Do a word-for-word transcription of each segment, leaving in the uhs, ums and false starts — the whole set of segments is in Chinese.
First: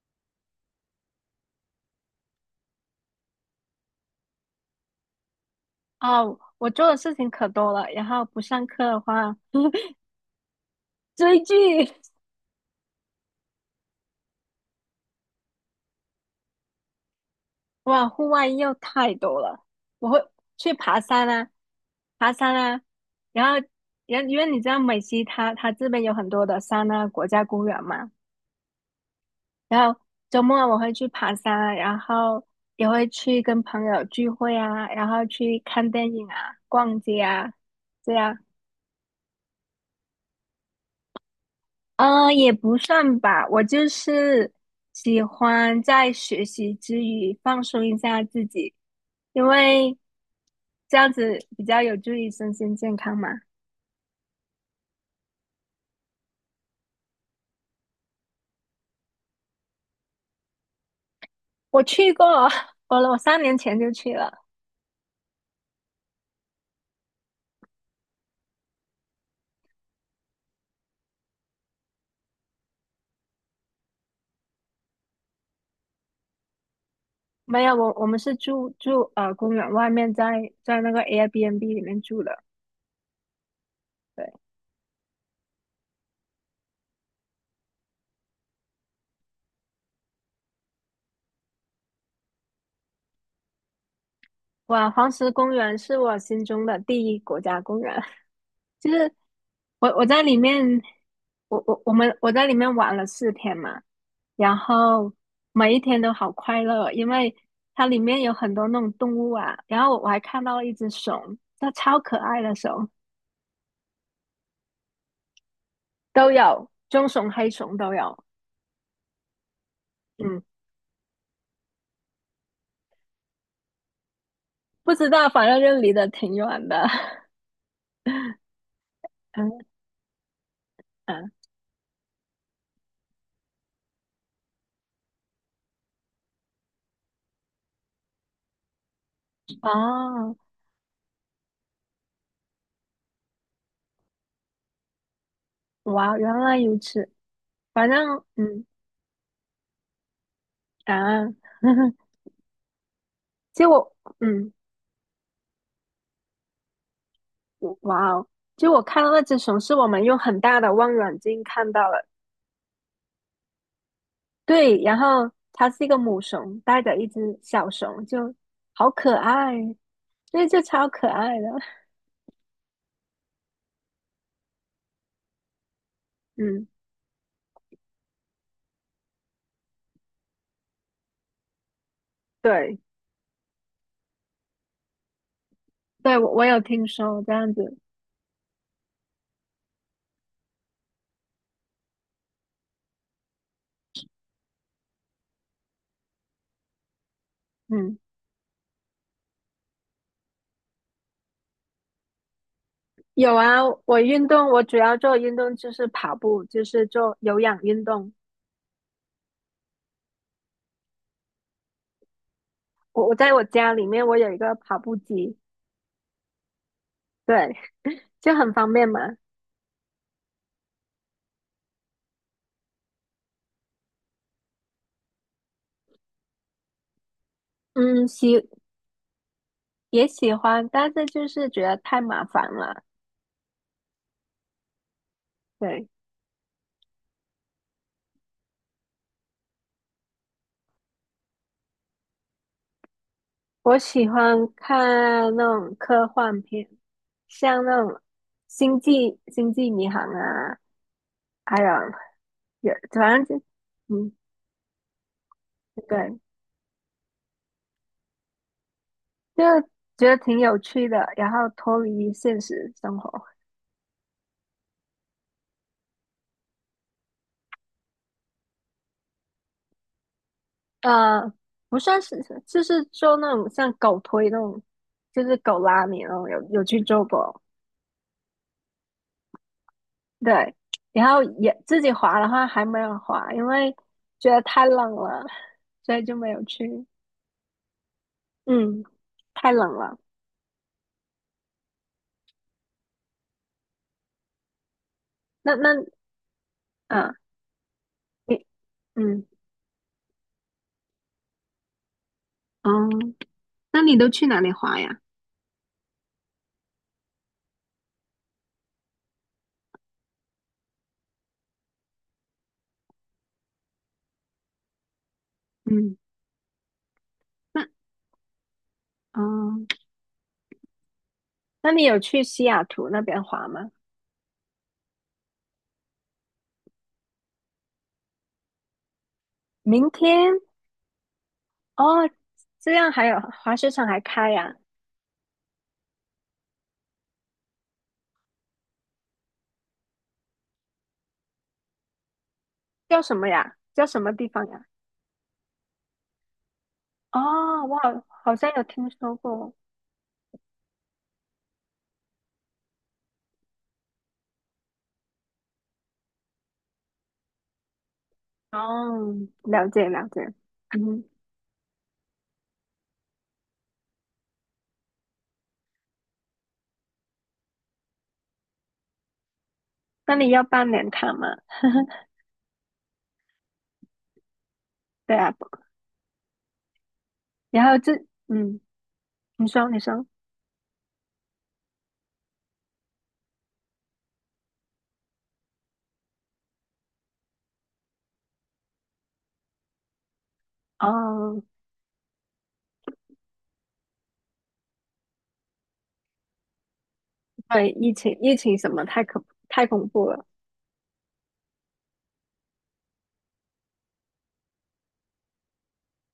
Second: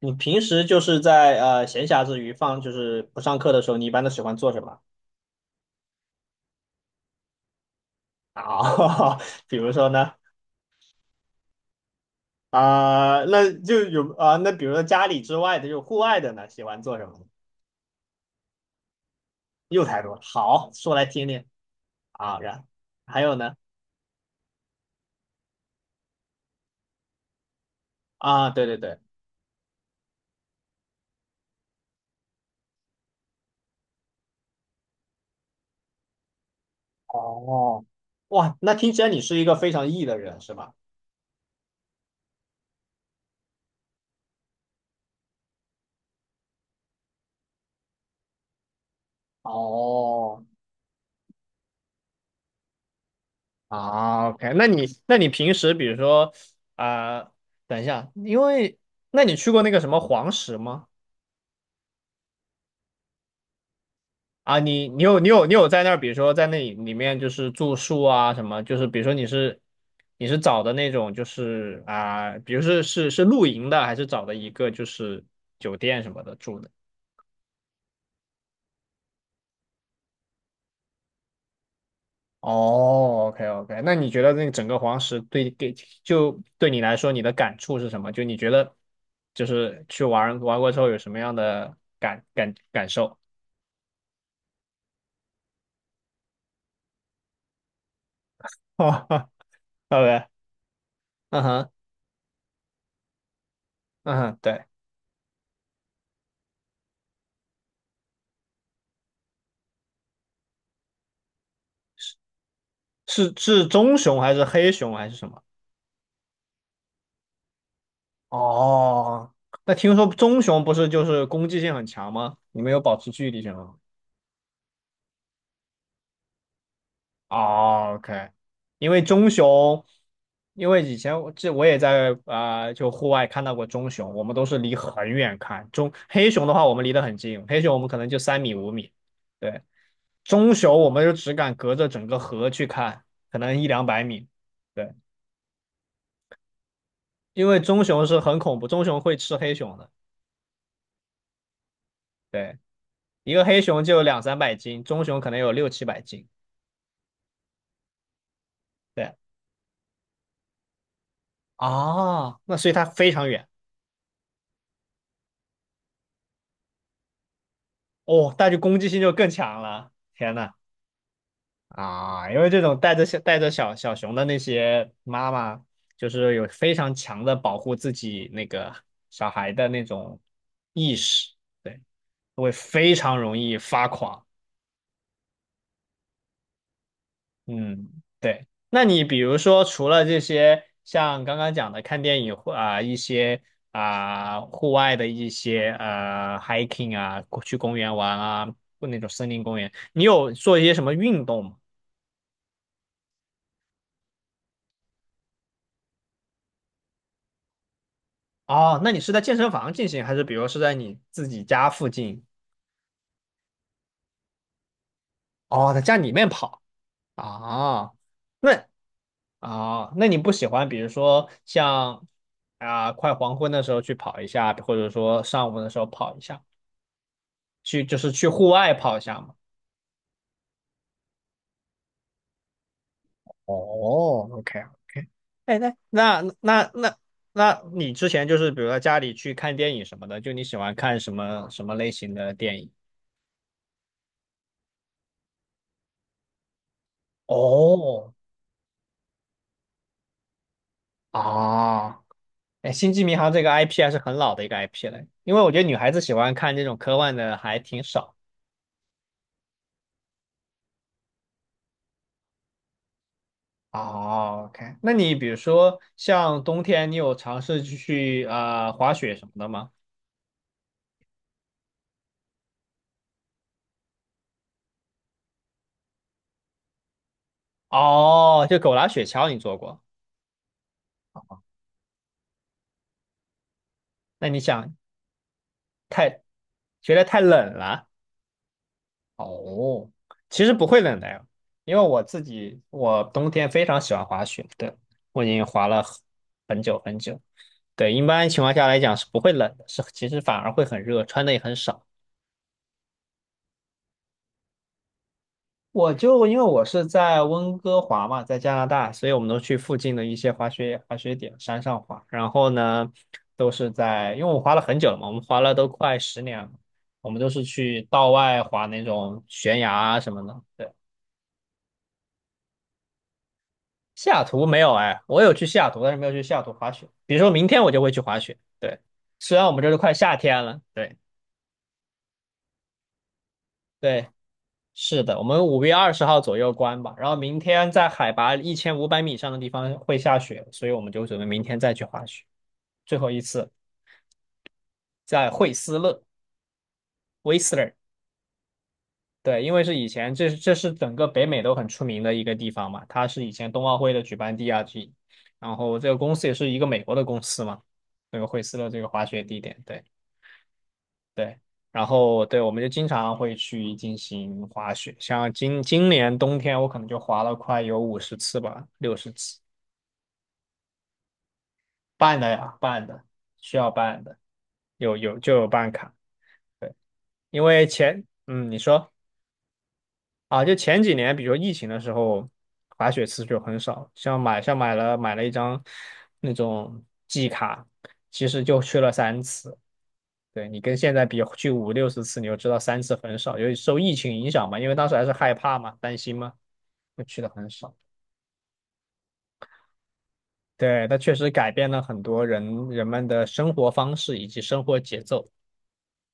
你平时就是在呃闲暇之余放就是不上课的时候，你一般都喜欢做什么哦，我做的事情可多了，然后不上课的啊？话，比如说呢。追剧，啊、那就有啊、那比如说家里之外的，就户外的呢，喜欢做什么呢？哇，户外又太多了。又太我多了，会好，去说爬来听山听。啊，爬啊。山然，啊，还有然呢？后，然后因为你知道美西它它这边有很多的山啊，国家公园嘛，啊，对对对。然后周末我会去爬山啊，然后也会去跟朋友聚会啊，然后去看电影啊，逛街啊，哦。这样。哇，那听起来你是一个非常 E 的人是吧？呃，也不算吧，我就是喜欢在学习之余放松一下自己，因为哦。这样子比较有助于身心健康嘛。啊，OK，那你那你平时比如说啊、等一下，因为那你去过那个什么黄石吗？我去过，我我三年前就去了，啊，你你有你有你有在那儿，比如说在那里里面就是住宿啊什么，就是比如说你是你是找的那种就是啊，比如是是是露营的，还是找的一个就是酒店什么的住的？没有，我我们是住住呃公园外面在，在那个 Airbnb 里面住的。哦，OK OK，那你觉得对，那个整个黄石对给就对你来说你的感触是什么？就你觉得就是去玩玩过之后有什么样的感感感受哇，黄石公园是我心中的第一国家公园。？OK，就 是哈我我在，OK，里面，嗯我哼。我我们我在里面玩了四天嘛，嗯哼，然对。后每一天都好快乐，因为它里面有很多那种动物啊，然后我还看到了一只熊，它超可爱的熊，是是棕熊还是黑熊还是什么？都有棕熊、黑熊都有，哦，那听说棕嗯，熊不是就是攻击性很强吗？你们有保持距离性吗？不知道，反正就离得挺远的，哦，OK，因为棕嗯熊，因为以前我嗯，这我也在啊、呃就户外看到过棕熊，我们都是离很远看。棕黑熊的话，我们离得很近，黑熊我们可能就三米五米，对，哦，棕熊我们就只敢隔着整个河去看，可能一两百米，对，哇，原来如此，因为棕反熊是正很恐嗯怖，棕熊会吃黑熊的，啊，对，一个 黑其实熊我就有两三嗯。百斤，棕熊可能有六七百斤。哇哦！就我看到对那只熊是我们用很大的望远镜看到了，啊，那所以它非常远。对，然后它是一个母熊带着一只小熊，哦，就那就攻击好性就可更爱，强了。天那呐。就超可爱的。啊，因为这种带着小带着小小熊的那些妈妈，就是有嗯，非常强的保护自己那个小孩的那种意识，对，会对，非常容易发狂。对，我我有听说这样子。嗯，对。那你比如说，除了这些，像刚刚讲的看电影或啊、一些啊、户外的一些呃 hiking 啊，去公园嗯，玩啊，或那种森林公园，你有做一些什么运动吗？有啊，我运动，我主要做运动就是跑步，就是做有氧运动。哦，那你是在健身房进行，还是比如是在你自己家附近？我我在我家里面我有一个跑步机，哦，在家里面跑对，啊？就很那方便嘛。啊，那你不喜欢，比如说像啊、快黄昏的时候去跑一下，或者说上午的时候跑一下？去就嗯，是去户喜外跑一下嘛。也喜欢，但是就是觉得太麻烦了。哦，OK OK，哎，那对。那那那那你之前就是比如说家里去看电影什么的，就你喜欢看什么什么类型的电影？我喜欢看那种科幻片，像那种哦。《星际星际迷航》啊，还有啊。哎，有《星际迷反航》正这就个 I P 还是嗯很老的一个 I P 了，因为我觉得女孩子喜对，欢看这种科幻的还挺少。就觉得挺有趣的，然后脱离现实生活。哦，OK，那你比如说像冬天，你有尝试去去呃滑雪什么的吗？呃，不算是就是做那种像狗推那种，就是狗拉你那种，有有去做过。哦，就狗拉雪橇你做过？对，然后也自己滑的话还没有滑，因为那觉你得太想冷了，所以就太，没有去。觉得太冷了。嗯，太冷哦，了。其实不会冷的呀，因为我自己我冬天非常喜欢滑雪，对，我已经那滑了那很很久很呃，久。对，一般情你况下来讲是不嗯会冷的，是其实反而会很热，穿的也很少。哦，那你都去哪里滑呀？我就因为我是在温哥华嘛，在加拿大，所以我们都去附近的一些滑雪滑雪点山上滑。然后呢，都是在，因为我滑了很久了嘛，我们滑了都嗯，快十年了，我们都是那去道外滑那种悬哦，崖啊什么的。对。那你有去西雅图那边滑吗？西雅图没有哎，我有去西雅图，但是没有去西雅图滑雪。比如说明天我就会去滑雪。对，虽然我们这都明快夏天天了，对。哦，这样还有滑雪场还对，开呀？是的，我们五月二十号左右关吧，然后明天在海拔一千五百米以上的地方会下雪，所以我们就准备明天再去滑雪，最叫后什一么次。呀？叫什么地方呀？在惠斯勒。 w h 哦，i 我好好像有听说对，因过。为是以前这是这是整个北美都很出名的一个地方嘛，它是以前冬奥会的举办地啊，这然后这个公司也是一个美国的公司嘛，那个惠斯勒这个滑哦，雪地点，了对。解了解。嗯，对，然后对，我们就经常会去进行滑雪，像今今年冬天，我可能就滑了快有五十次吧，六十次。那你要办年卡吗？办的呀，办的，需要办的，有对有啊，就不有办卡，对，因然为后这前，嗯，你嗯，说你说你说啊，就前几年，比如疫情的时候，滑雪次数就很少，像买像买了买了一张那种季卡，其实就去了三次。对你跟现在比，哦，去五六十次，你就知道三次很少，由于受疫情影响嘛，因为当时还是害怕嘛，担心嘛，就去的很对，少。疫情疫情什么太可太恐怖了。对，它确实改变了很多人人们的生活方式以及生活节奏。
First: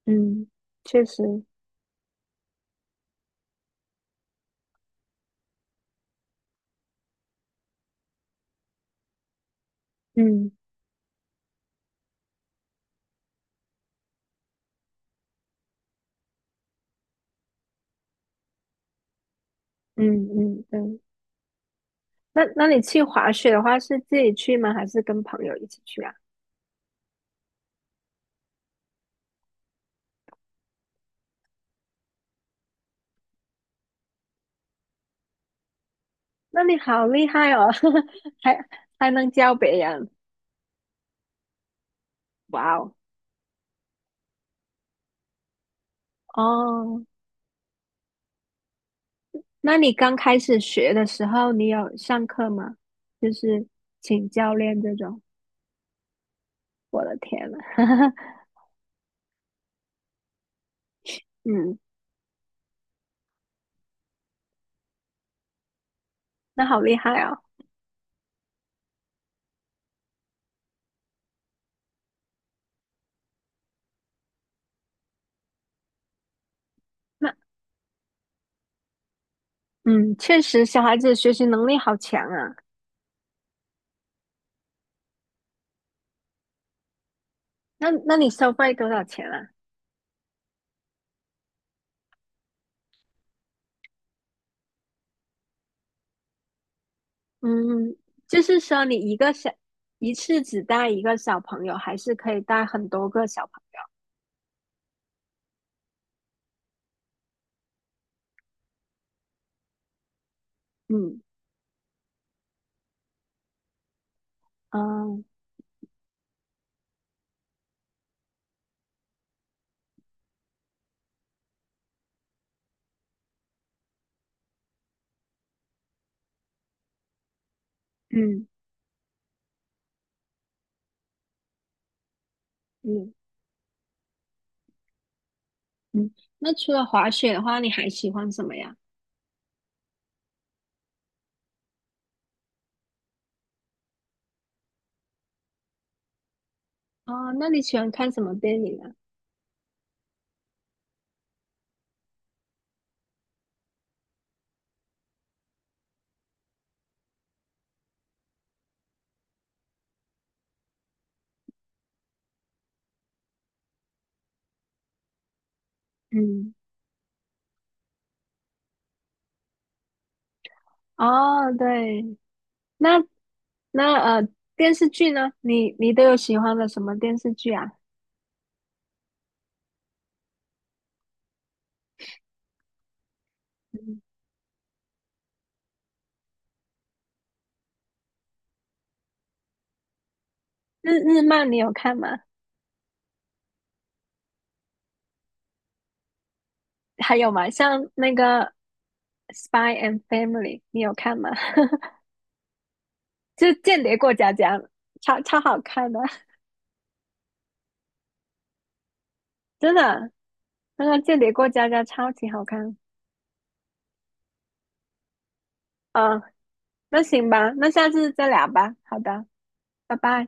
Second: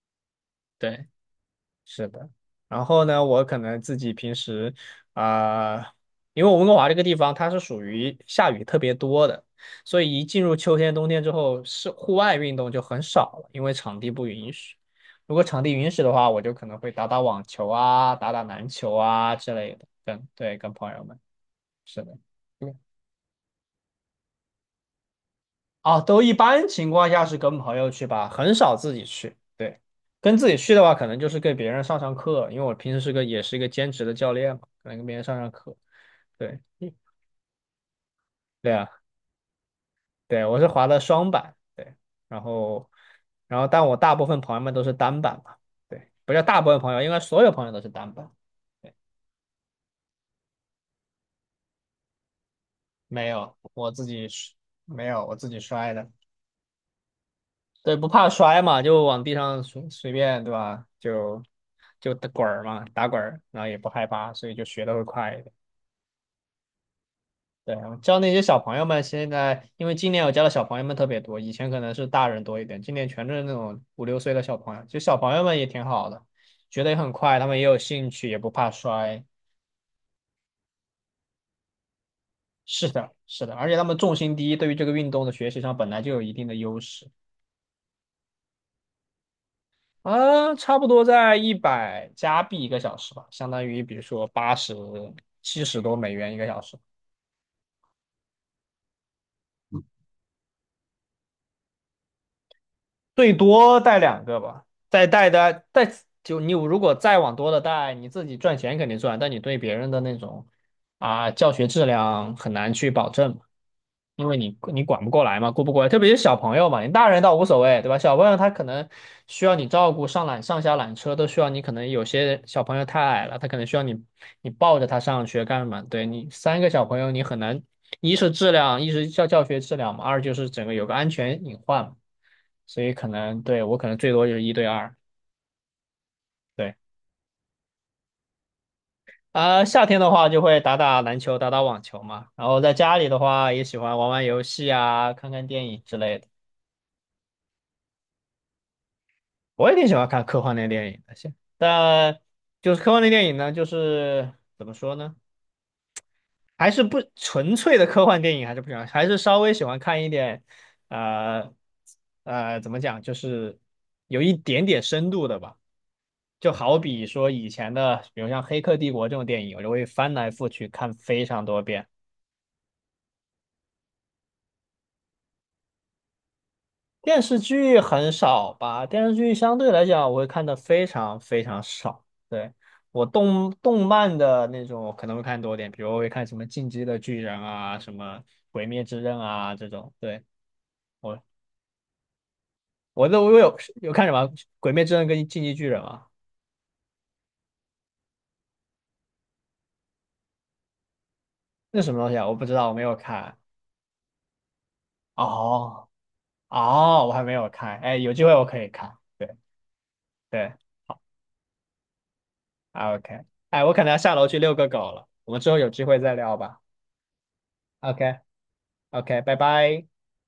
嗯，确对。实，是的，然后呢，我可能自己平时啊、呃因为我温哥华这个地方它是属于下雨特别多的，所以一进嗯入秋天、冬天之后，是户外运动就很少了，因为场地不允许。如果场地允许的话，我就可能会打打网球啊、打打篮球啊之类的，跟嗯对嗯，跟朋嗯。友们。是的。那那你去滑雪的话，是自己去吗？还是跟朋友一起啊，去啊？都一般情况下是跟朋友去吧，很少自己去。对，跟自己去的话，可能就是给别人上上课，因为我平时是个也是一个兼职的教练嘛，可能跟别人上上课。对，那你嗯。好厉害哦，还对啊，还能教别人，对，我是滑的双板，对，然哇后，哦！然后，但我大部分朋友们都是单板嘛，对，不叫大部分朋友，哦，应该所有朋友都是单板。对，那你刚开始学的时候，你有上课吗？没就有，是我自己请是。教练这没种，有，我自己摔的。我的天呐，对，不怕摔嘛，就往地上随随便，对吧？就嗯，就打滚儿嘛，打滚儿，然后也不害怕，所以就学的会快一点。那好厉害哦。对啊，我教那些小朋友们，现在因为今年我教的小朋友们特别多，以前可能是大人多一点，今年全是那种五六岁的小朋友，就小朋友们也挺好的，学的也很那快，他们也有兴趣，也不怕摔。嗯，确实小孩子学习能力好强啊。是的，是的，而且他们重心低，对于这个运动的学习上本来就有一定的优势。那那你收费多少钱啊？啊，差不多在一百加币一个小时吧，相当于比如说八十、七十多美元一个小时，嗯，就是说你一个小，一次只带一个小朋友，还是可以带很多个最小朋多带两个吧。再带的带，就你如果再往多的带，你自己赚钱肯定赚，但你对别人的那种。友？嗯，啊，教学质量很难去保证嘛，因为你你管不哦，过来嘛，顾不过来，特别是小朋友嘛，你大人倒无所谓，对吧？小朋友他可能需要你照顾，上缆上下缆车都需要你，可能有些小朋友太矮了，他可能需要你你抱着他上学干嘛？对你三个小朋友，你很难，一是嗯质量，一是教教学质量嘛，二就是整个有个安全隐患嘛，所以可嗯能对我可能最多就是一对二，嗯。那除对。了滑雪的话，你还喜欢什么呀？啊、夏天的话就会打打篮球、打打网球嘛，然后在家里的话也喜欢玩玩游戏啊、看看电影之类的。哦，那你喜欢看什么电影啊？我也挺喜欢看科幻类电影的，现但就是科幻类电影呢，就是怎么说呢，还是不纯粹的科幻电影，还是不喜欢，还是稍微喜欢看一点，呃呃，怎么讲，就是有一点点深度的吧。就嗯，好比说以前的，比如像《黑客帝国》这种电影，我就会翻来覆去看非常哦，多遍。对，那那呃，电视剧呢？你你都有喜欢的什么电电视视剧啊？剧很少吧？电视剧相对来讲，我会看的非常非常少。对，我动动嗯，漫的那种我可能会看多点，比如我会看什么《进击的巨人》啊，什么《鬼灭之刃》啊这种。对，日日我漫你有看吗？我都我有有看什么《鬼灭之刃》跟《进击巨人》啊？还有吗？像那个《Spy and Family》,你有看吗？那什 么东西啊？我不知道，我没有看。就《间谍过家家》超超好哦。看的，哦，我还没有看。哎，有机会我可以看。对。真的，对，那个好 《间谍过家家》超级好看。o k 哎，我可能要下楼去遛个狗了，我们之后有机会再啊。聊吧。那行吧，那下次 OK 再聊吧。好 OK，的，拜拜。拜拜。